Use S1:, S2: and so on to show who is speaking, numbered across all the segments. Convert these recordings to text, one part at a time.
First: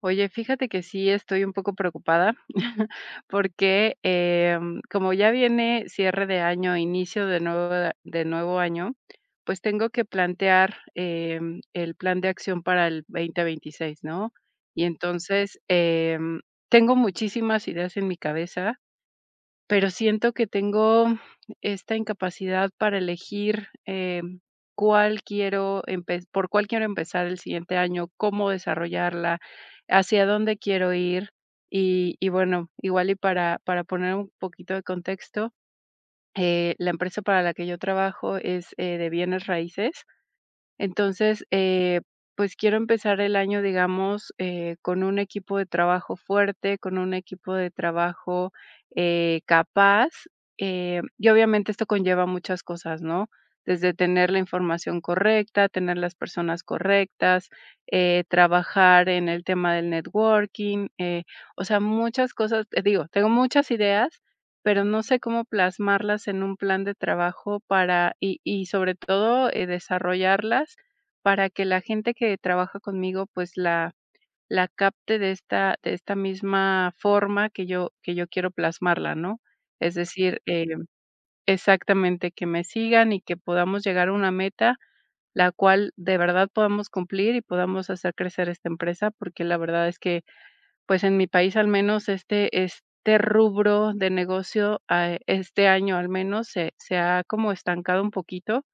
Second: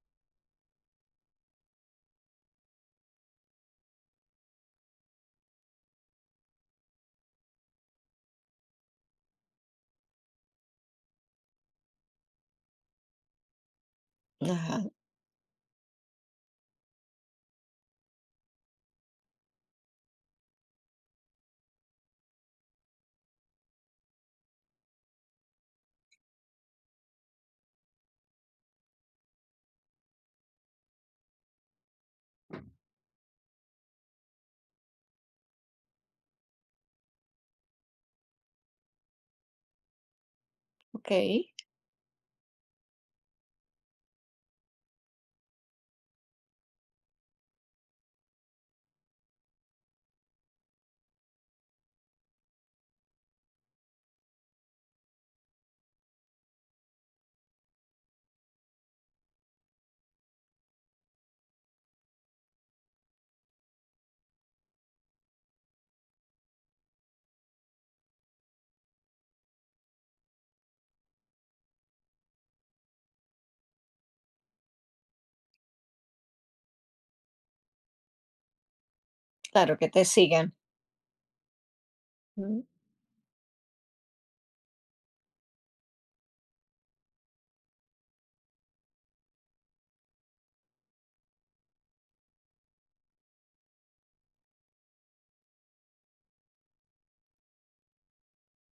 S1: Oye, fíjate que sí estoy un poco preocupada porque, como ya viene cierre de año, inicio de nuevo año, pues tengo que plantear, el plan de acción para el 2026, ¿no?
S2: Ajá,
S1: Y entonces, tengo muchísimas ideas en mi cabeza, pero siento que tengo esta incapacidad para elegir, cuál quiero empezar el siguiente año, cómo desarrollarla, hacia dónde quiero ir. Y bueno, igual y para poner un poquito de contexto, la empresa para la que yo trabajo es, de bienes raíces entonces,
S2: okey.
S1: pues quiero empezar el año, digamos, con un equipo de trabajo fuerte, con un equipo de trabajo capaz. Y obviamente esto conlleva muchas cosas, ¿no? Desde tener la información correcta, tener las personas correctas, trabajar en el tema del networking, o sea, muchas cosas, te digo, tengo muchas ideas, pero no sé cómo plasmarlas en un plan de trabajo para y sobre todo, desarrollarlas para que la gente que trabaja conmigo, pues, la capte de esta misma forma que yo quiero plasmarla, ¿no?
S2: Claro, que
S1: Es
S2: te
S1: decir,
S2: sigan.
S1: exactamente, que
S2: Mm,
S1: me sigan y que podamos llegar a una meta, la cual de verdad podamos cumplir y podamos hacer crecer esta empresa, porque la verdad es que pues en mi país al menos este rubro de negocio, este año al menos se ha como estancado un poquito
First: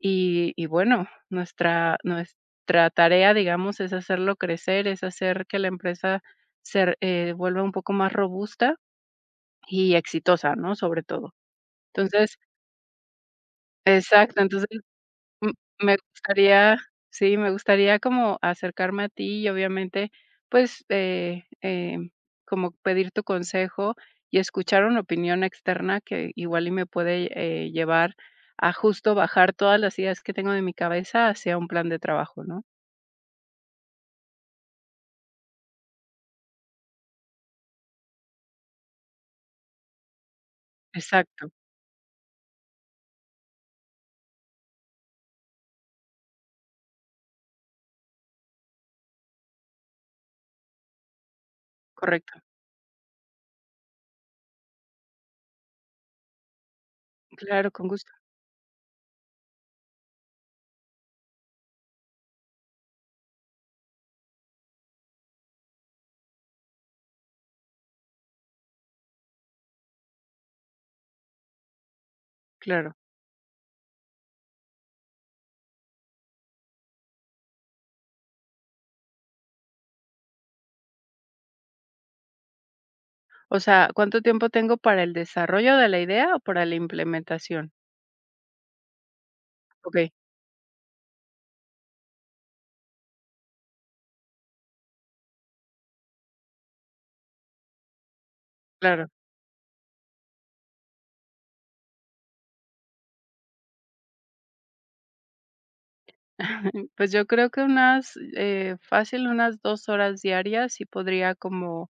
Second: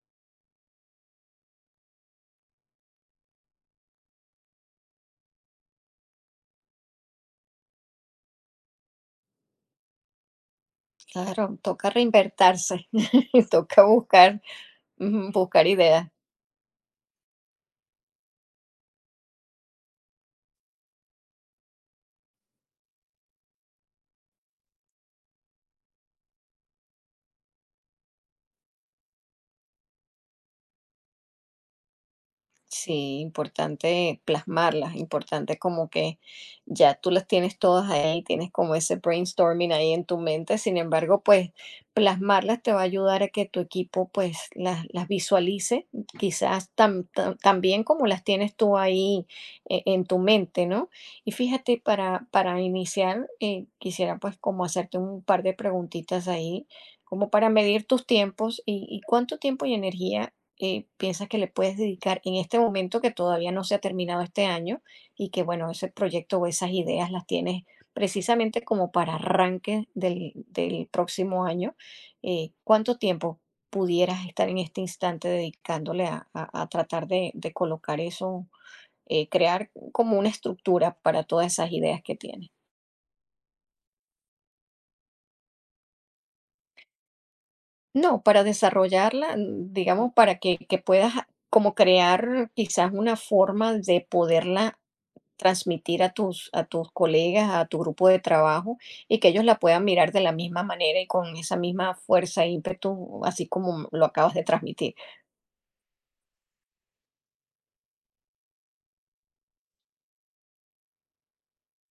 S1: y bueno, nuestra tarea, digamos, es hacerlo crecer, es hacer que la empresa se vuelva un poco más robusta y exitosa, ¿no? Sobre todo.
S2: claro, toca
S1: Entonces
S2: reinvertirse, toca buscar,
S1: exacto, entonces
S2: ujú,
S1: M
S2: buscar
S1: me
S2: ideas.
S1: gustaría sí, me gustaría como acercarme a ti y obviamente, pues, como pedir tu consejo y escuchar una opinión externa que igual y me puede, llevar a justo bajar todas las ideas que tengo de mi cabeza hacia un plan de trabajo, ¿no?
S2: Sí, importante plasmarlas, importante como que ya tú las tienes todas ahí, tienes como ese brainstorming ahí en tu mente, sin embargo,
S1: Exacto,
S2: pues plasmarlas te va a ayudar a que tu equipo pues las visualice, quizás tan, tan bien como las tienes tú ahí en tu mente, ¿no? Y fíjate,
S1: correcto.
S2: para iniciar, quisiera pues como hacerte un par de preguntitas ahí, como para
S1: Claro, con
S2: medir tus
S1: gusto,
S2: tiempos y cuánto tiempo y energía piensas que le puedes dedicar en este momento que todavía no se ha terminado este año y que, bueno, ese proyecto o esas ideas las tienes precisamente como para arranque del próximo año.
S1: claro.
S2: ¿Cuánto tiempo pudieras estar en este instante dedicándole a, a tratar de colocar eso, crear como una estructura para todas esas ideas que tienes?
S1: O sea, ¿cuánto tiempo tengo para el desarrollo de la idea o para la implementación?
S2: No, para desarrollarla, mm, digamos,
S1: Okey,
S2: para que puedas como crear quizás una forma de poderla transmitir a tus colegas, a tu grupo de trabajo,
S1: claro.
S2: y que ellos la puedan mirar de la misma manera y con esa misma fuerza e ímpetu, así como lo acabas de transmitir.
S1: Pues yo creo que unas, fácil, unas 2 horas diarias sí podría como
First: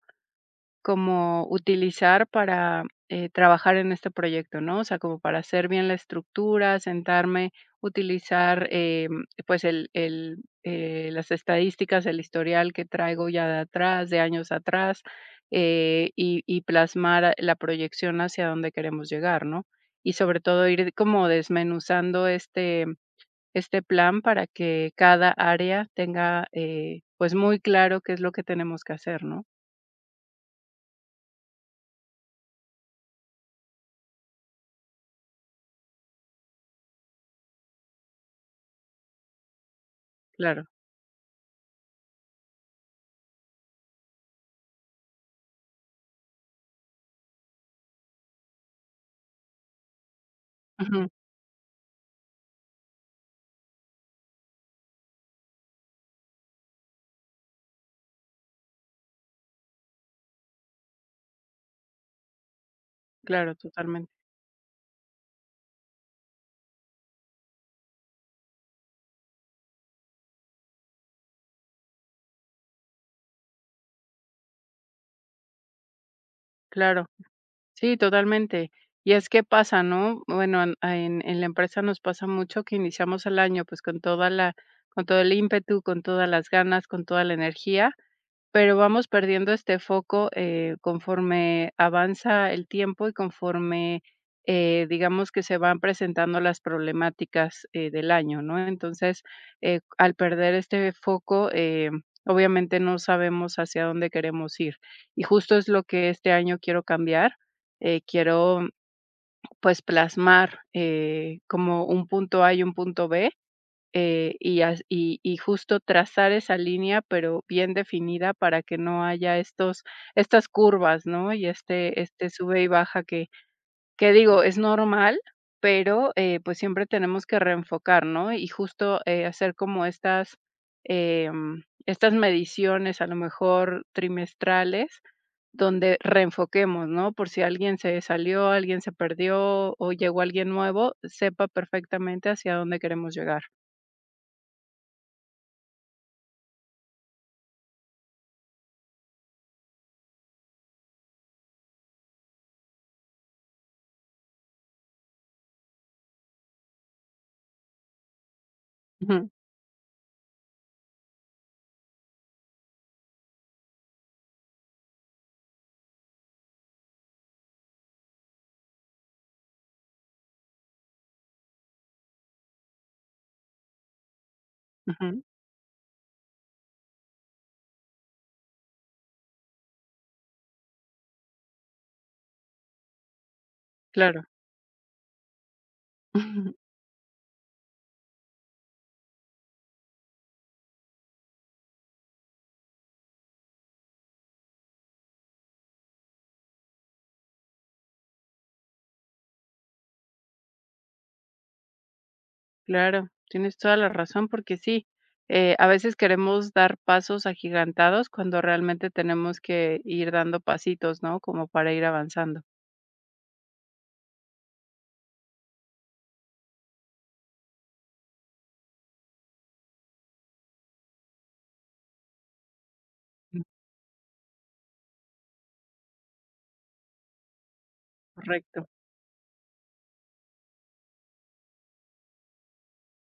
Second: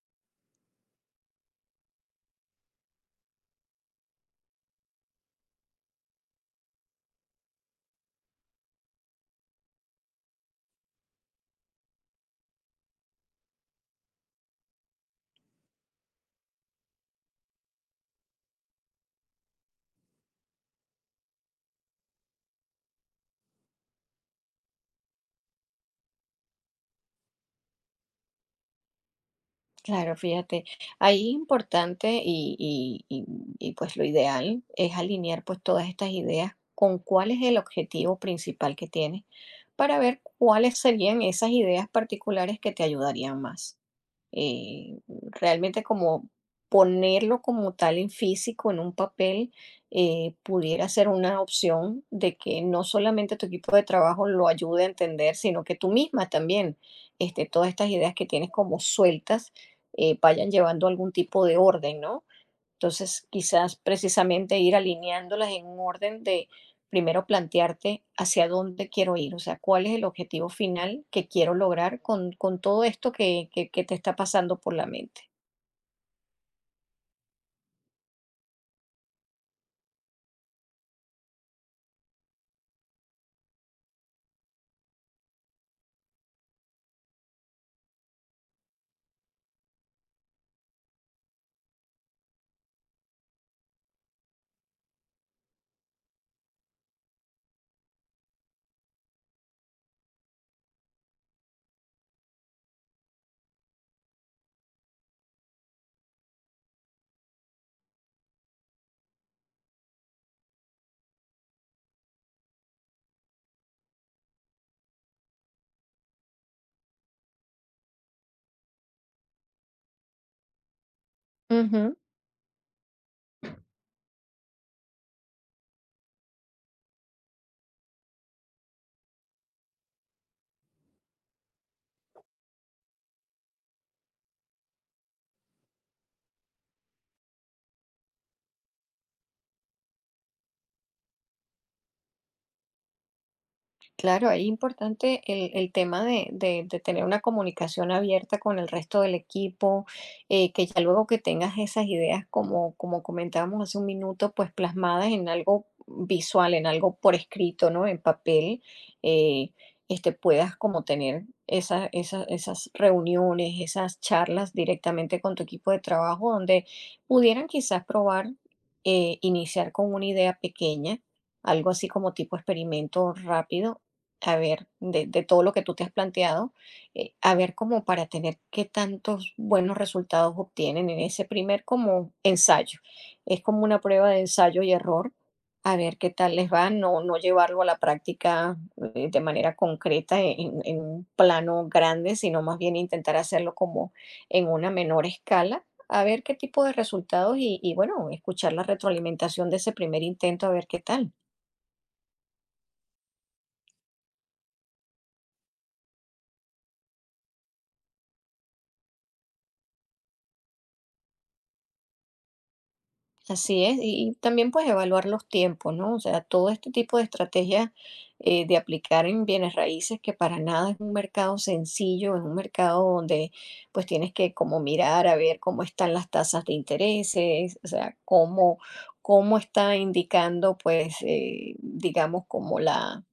S1: como utilizar para, trabajar en este proyecto, ¿no? O sea, como para hacer bien la estructura, sentarme, utilizar, pues, las estadísticas, el historial que traigo ya de atrás, de años atrás, y plasmar la proyección hacia donde queremos llegar, ¿no? Y sobre todo ir como desmenuzando este plan para que cada área tenga, pues, muy claro qué es lo que tenemos que hacer, ¿no?
S2: Claro, fíjate, ahí importante pues lo ideal es alinear pues todas estas ideas con cuál es el objetivo principal que tienes para ver
S1: Claro.
S2: cuáles serían esas ideas particulares que te ayudarían más. Eh, realmente como ponerlo como tal en físico, en un papel, pudiera ser
S1: Ujú.
S2: una opción de que no solamente tu equipo de trabajo lo ayude a entender, sino que tú misma también, este, todas estas ideas que tienes como sueltas, vayan llevando algún tipo de orden, ¿no? Entonces,
S1: Claro,
S2: quizás
S1: totalmente.
S2: precisamente ir alineándolas en un orden de primero plantearte hacia dónde quiero ir, o sea, cuál es el objetivo final que quiero lograr con todo esto que te está pasando por la mente.
S1: Claro. Sí, totalmente. Y es que pasa, ¿no? Bueno, en en la empresa nos pasa mucho que iniciamos el año, pues, con toda la con todo el ímpetu, con todas las ganas, con toda la energía. Pero vamos perdiendo este foco, conforme avanza el tiempo y conforme, digamos que se van presentando las problemáticas, del año, ¿no? Entonces, al perder este foco, obviamente no sabemos hacia dónde queremos ir. Y justo es lo que este año quiero cambiar. Quiero, pues, plasmar, como un punto A y un punto B y as y justo trazar esa línea, pero bien definida para que no haya estos estas curvas, ¿no? Y este sube y baja que digo, es normal, pero, pues, siempre tenemos que reenfocar, ¿no? Y justo, hacer como estas, estas mediciones, a lo mejor trimestrales, donde reenfoquemos, ¿no? Por si alguien se salió, alguien se perdió o llegó alguien nuevo, sepa perfectamente hacia dónde queremos llegar.
S2: Claro, es importante el tema de, de tener una comunicación abierta con el resto del equipo, que ya luego que tengas esas ideas, como, como comentábamos hace un minuto, pues plasmadas en algo visual, en algo por escrito, ¿no? En papel, eh, este, puedas como tener esas reuniones, esas charlas directamente con tu equipo de trabajo, donde pudieran quizás probar, iniciar con una idea pequeña, algo así como tipo experimento rápido, a ver, de
S1: Ujú,
S2: todo lo que tú te has planteado, a ver como para tener qué tantos buenos resultados obtienen en ese primer como ensayo. Es como una prueba de
S1: claro,
S2: ensayo y error, a ver qué tal les va, no, no llevarlo a la práctica de manera concreta en un plano grande, sino más bien intentar hacerlo como en una menor escala. A ver qué tipo de resultados y bueno, escuchar la retroalimentación de ese primer intento, a ver qué tal.
S1: claro, tienes toda la razón, porque sí, a veces queremos dar pasos agigantados cuando realmente tenemos que ir dando pasitos, ¿no? Como para ir avanzando.
S2: Así es, y también pues evaluar los tiempos, ¿no? O sea, todo este tipo de estrategias de aplicar en bienes raíces, que para nada es un mercado sencillo, es un mercado donde
S1: Mm.
S2: pues tienes que como mirar a ver cómo están las tasas de intereses, o sea,
S1: Correcto,
S2: cómo está indicando pues, digamos, como la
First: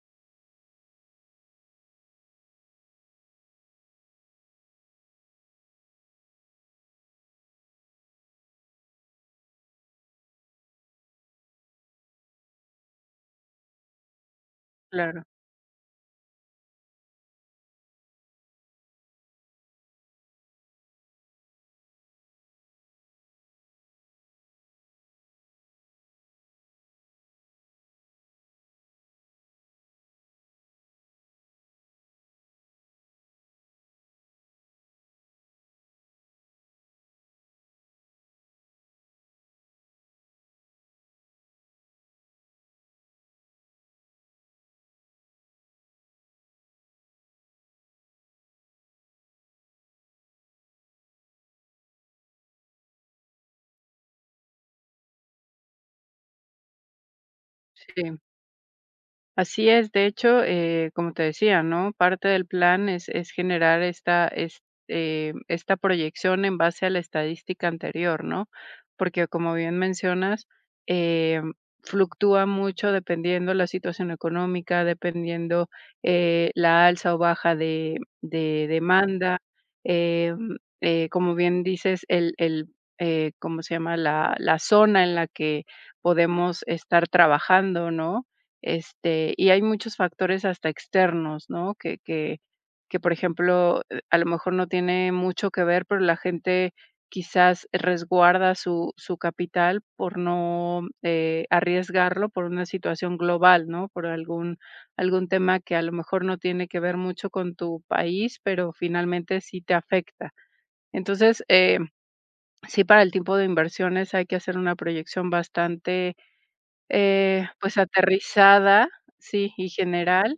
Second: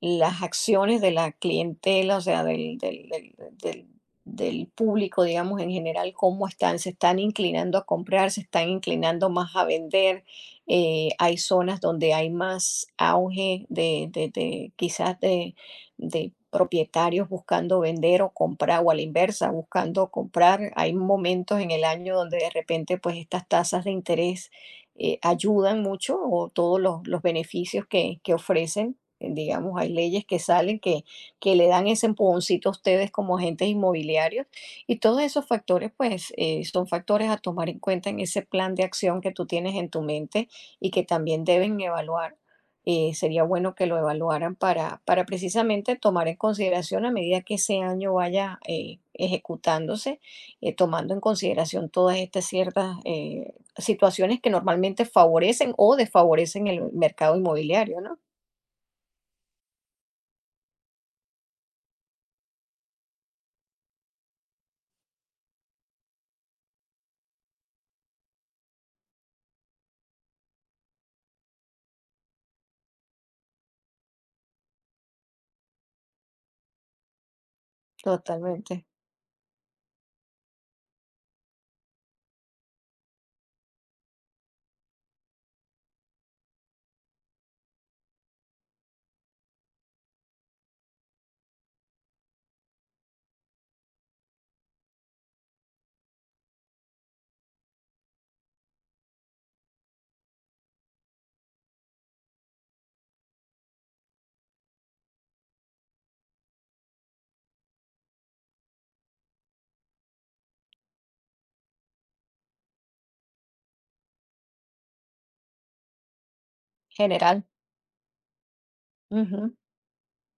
S2: las acciones de la clientela, o sea, del- del público, digamos, en general, cómo están, se están inclinando a comprar, se están inclinando más a vender. Hay zonas donde hay más auge de, quizás
S1: claro,
S2: de propietarios buscando vender o comprar, o a la inversa, buscando comprar. Hay momentos en el año donde de repente, pues, estas tasas de interés ayudan mucho o todos los beneficios que ofrecen, digamos, hay leyes que salen que le dan ese empujoncito a ustedes como agentes inmobiliarios y todos esos factores, pues, son factores a tomar en cuenta en ese plan de acción que tú tienes en tu mente y que también deben evaluar. Sería bueno que lo evaluaran para precisamente tomar en consideración a medida que ese año vaya ejecutándose, tomando en consideración todas estas ciertas situaciones que normalmente favorecen o desfavorecen el mercado inmobiliario, ¿no?
S1: sí. Así es, de hecho, como te decía, ¿no? Parte del plan es, es generar esta proyección en base a la estadística anterior, ¿no? Porque como bien mencionas, eh, fluctúa mucho dependiendo la situación económica, dependiendo la alza o baja de
S2: Totalmente,
S1: demanda. eh, como bien dices, ¿cómo se llama? La zona en la que podemos estar trabajando, ¿no? Este, y hay muchos factores hasta externos, ¿no? Por ejemplo, a lo mejor no tiene mucho que ver, pero la gente quizás resguarda su capital por no, arriesgarlo por una situación global, ¿no? Por algún tema que a lo mejor no tiene que ver mucho con tu país, pero finalmente sí te afecta. Entonces, sí, para el tipo de inversiones hay que hacer una proyección bastante
S2: general.
S1: pues aterrizada,
S2: Ujú.
S1: sí, y general,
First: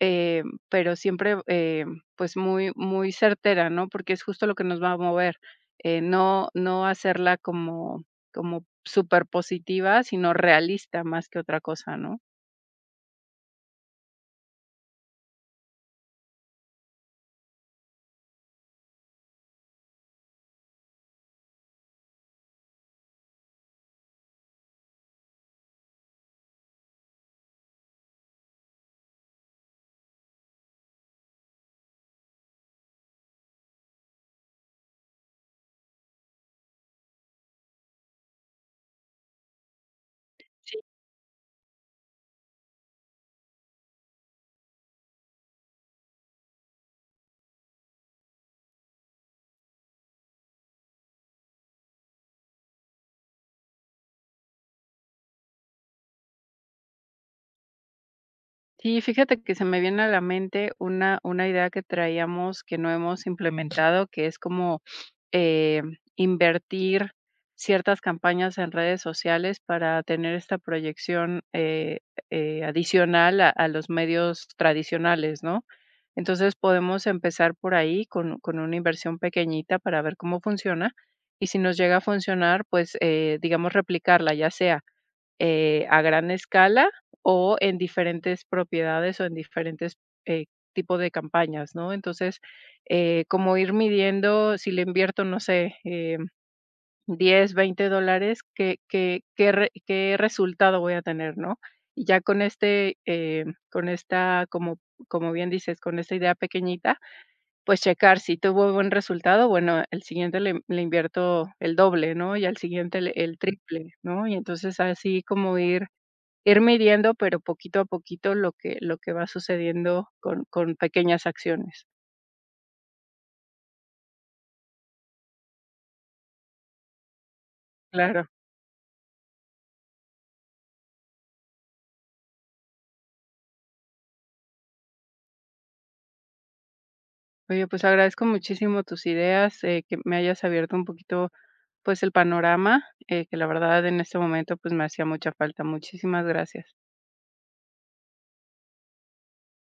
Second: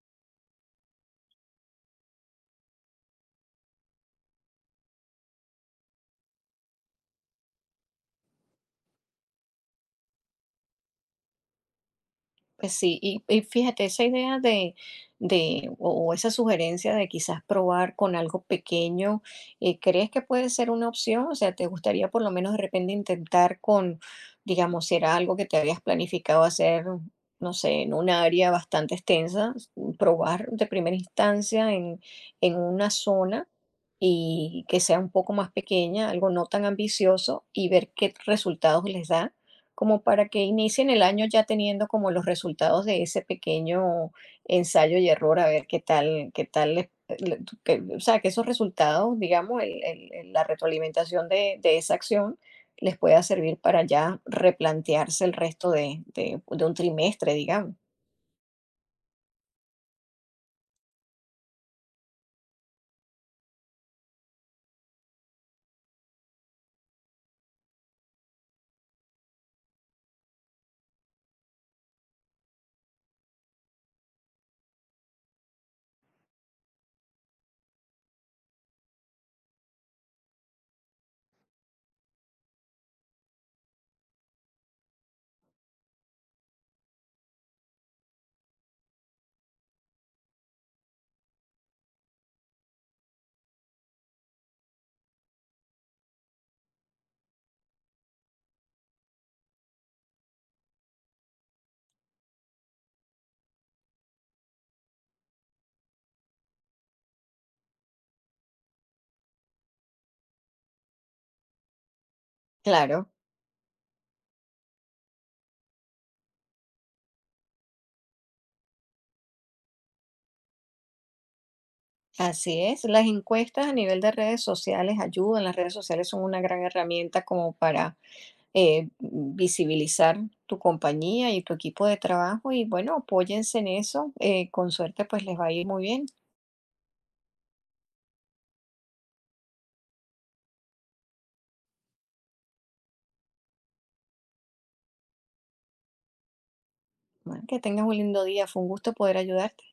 S1: eh, pero siempre, pues muy, muy certera, ¿no? Porque es justo lo que nos va a mover. No, no hacerla como, como súper positiva sino realista más que otra cosa, ¿no?
S2: Pues sí, y fíjate, esa idea de o esa sugerencia de quizás probar con algo pequeño, ¿crees que puede ser una opción? O sea, ¿te gustaría por lo menos de repente intentar con, digamos, si era algo que te habías planificado hacer, no sé, en un área bastante extensa, probar de primera instancia en una zona y que sea un poco más pequeña, algo no tan ambicioso y ver qué resultados les da? Como para que inicien el año ya teniendo como los resultados de ese pequeño ensayo y error, a ver qué tal le- o sea, que esos resultados, digamos, la retroalimentación de, esa acción les pueda servir para ya replantearse el resto de, de un trimestre, digamos.
S1: Sí, fíjate que se me viene a la mente una idea que traíamos que no hemos implementado, que es como, eh, invertir ciertas campañas en redes sociales para tener esta proyección, adicional a los medios tradicionales, ¿no? Entonces, podemos empezar por ahí con una inversión pequeñita para ver cómo funciona, y si nos llega a funcionar, pues, digamos, replicarla, ya sea a gran escala o en diferentes propiedades o en diferentes eh, tipo de campañas, ¿no? Entonces, como ir midiendo, si le invierto, no sé, 10, $20, ¿qué resultado voy a tener, ¿no? Y ya con este, con esta, como, como bien dices, con esta idea pequeñita, pues checar si tuvo buen resultado, bueno, el siguiente le invierto el doble, ¿no? Y al
S2: Claro,
S1: siguiente el triple, ¿no? Y entonces así como ir midiendo, pero poquito a poquito lo que va sucediendo con pequeñas acciones.
S2: así es. Las encuestas a nivel de redes sociales ayudan. Las redes sociales son una gran herramienta como para
S1: Claro.
S2: visibilizar tu compañía y tu equipo de trabajo y bueno, apóyense en eso. Eh, con suerte pues les va a ir muy bien.
S1: Oye, pues agradezco muchísimo tus ideas, que me hayas abierto un poquito, pues el panorama, que la verdad en este momento, pues me hacía mucha falta. Muchísimas gracias.
S2: Bueno, que tengas un lindo día. Fue un gusto poder ayudarte.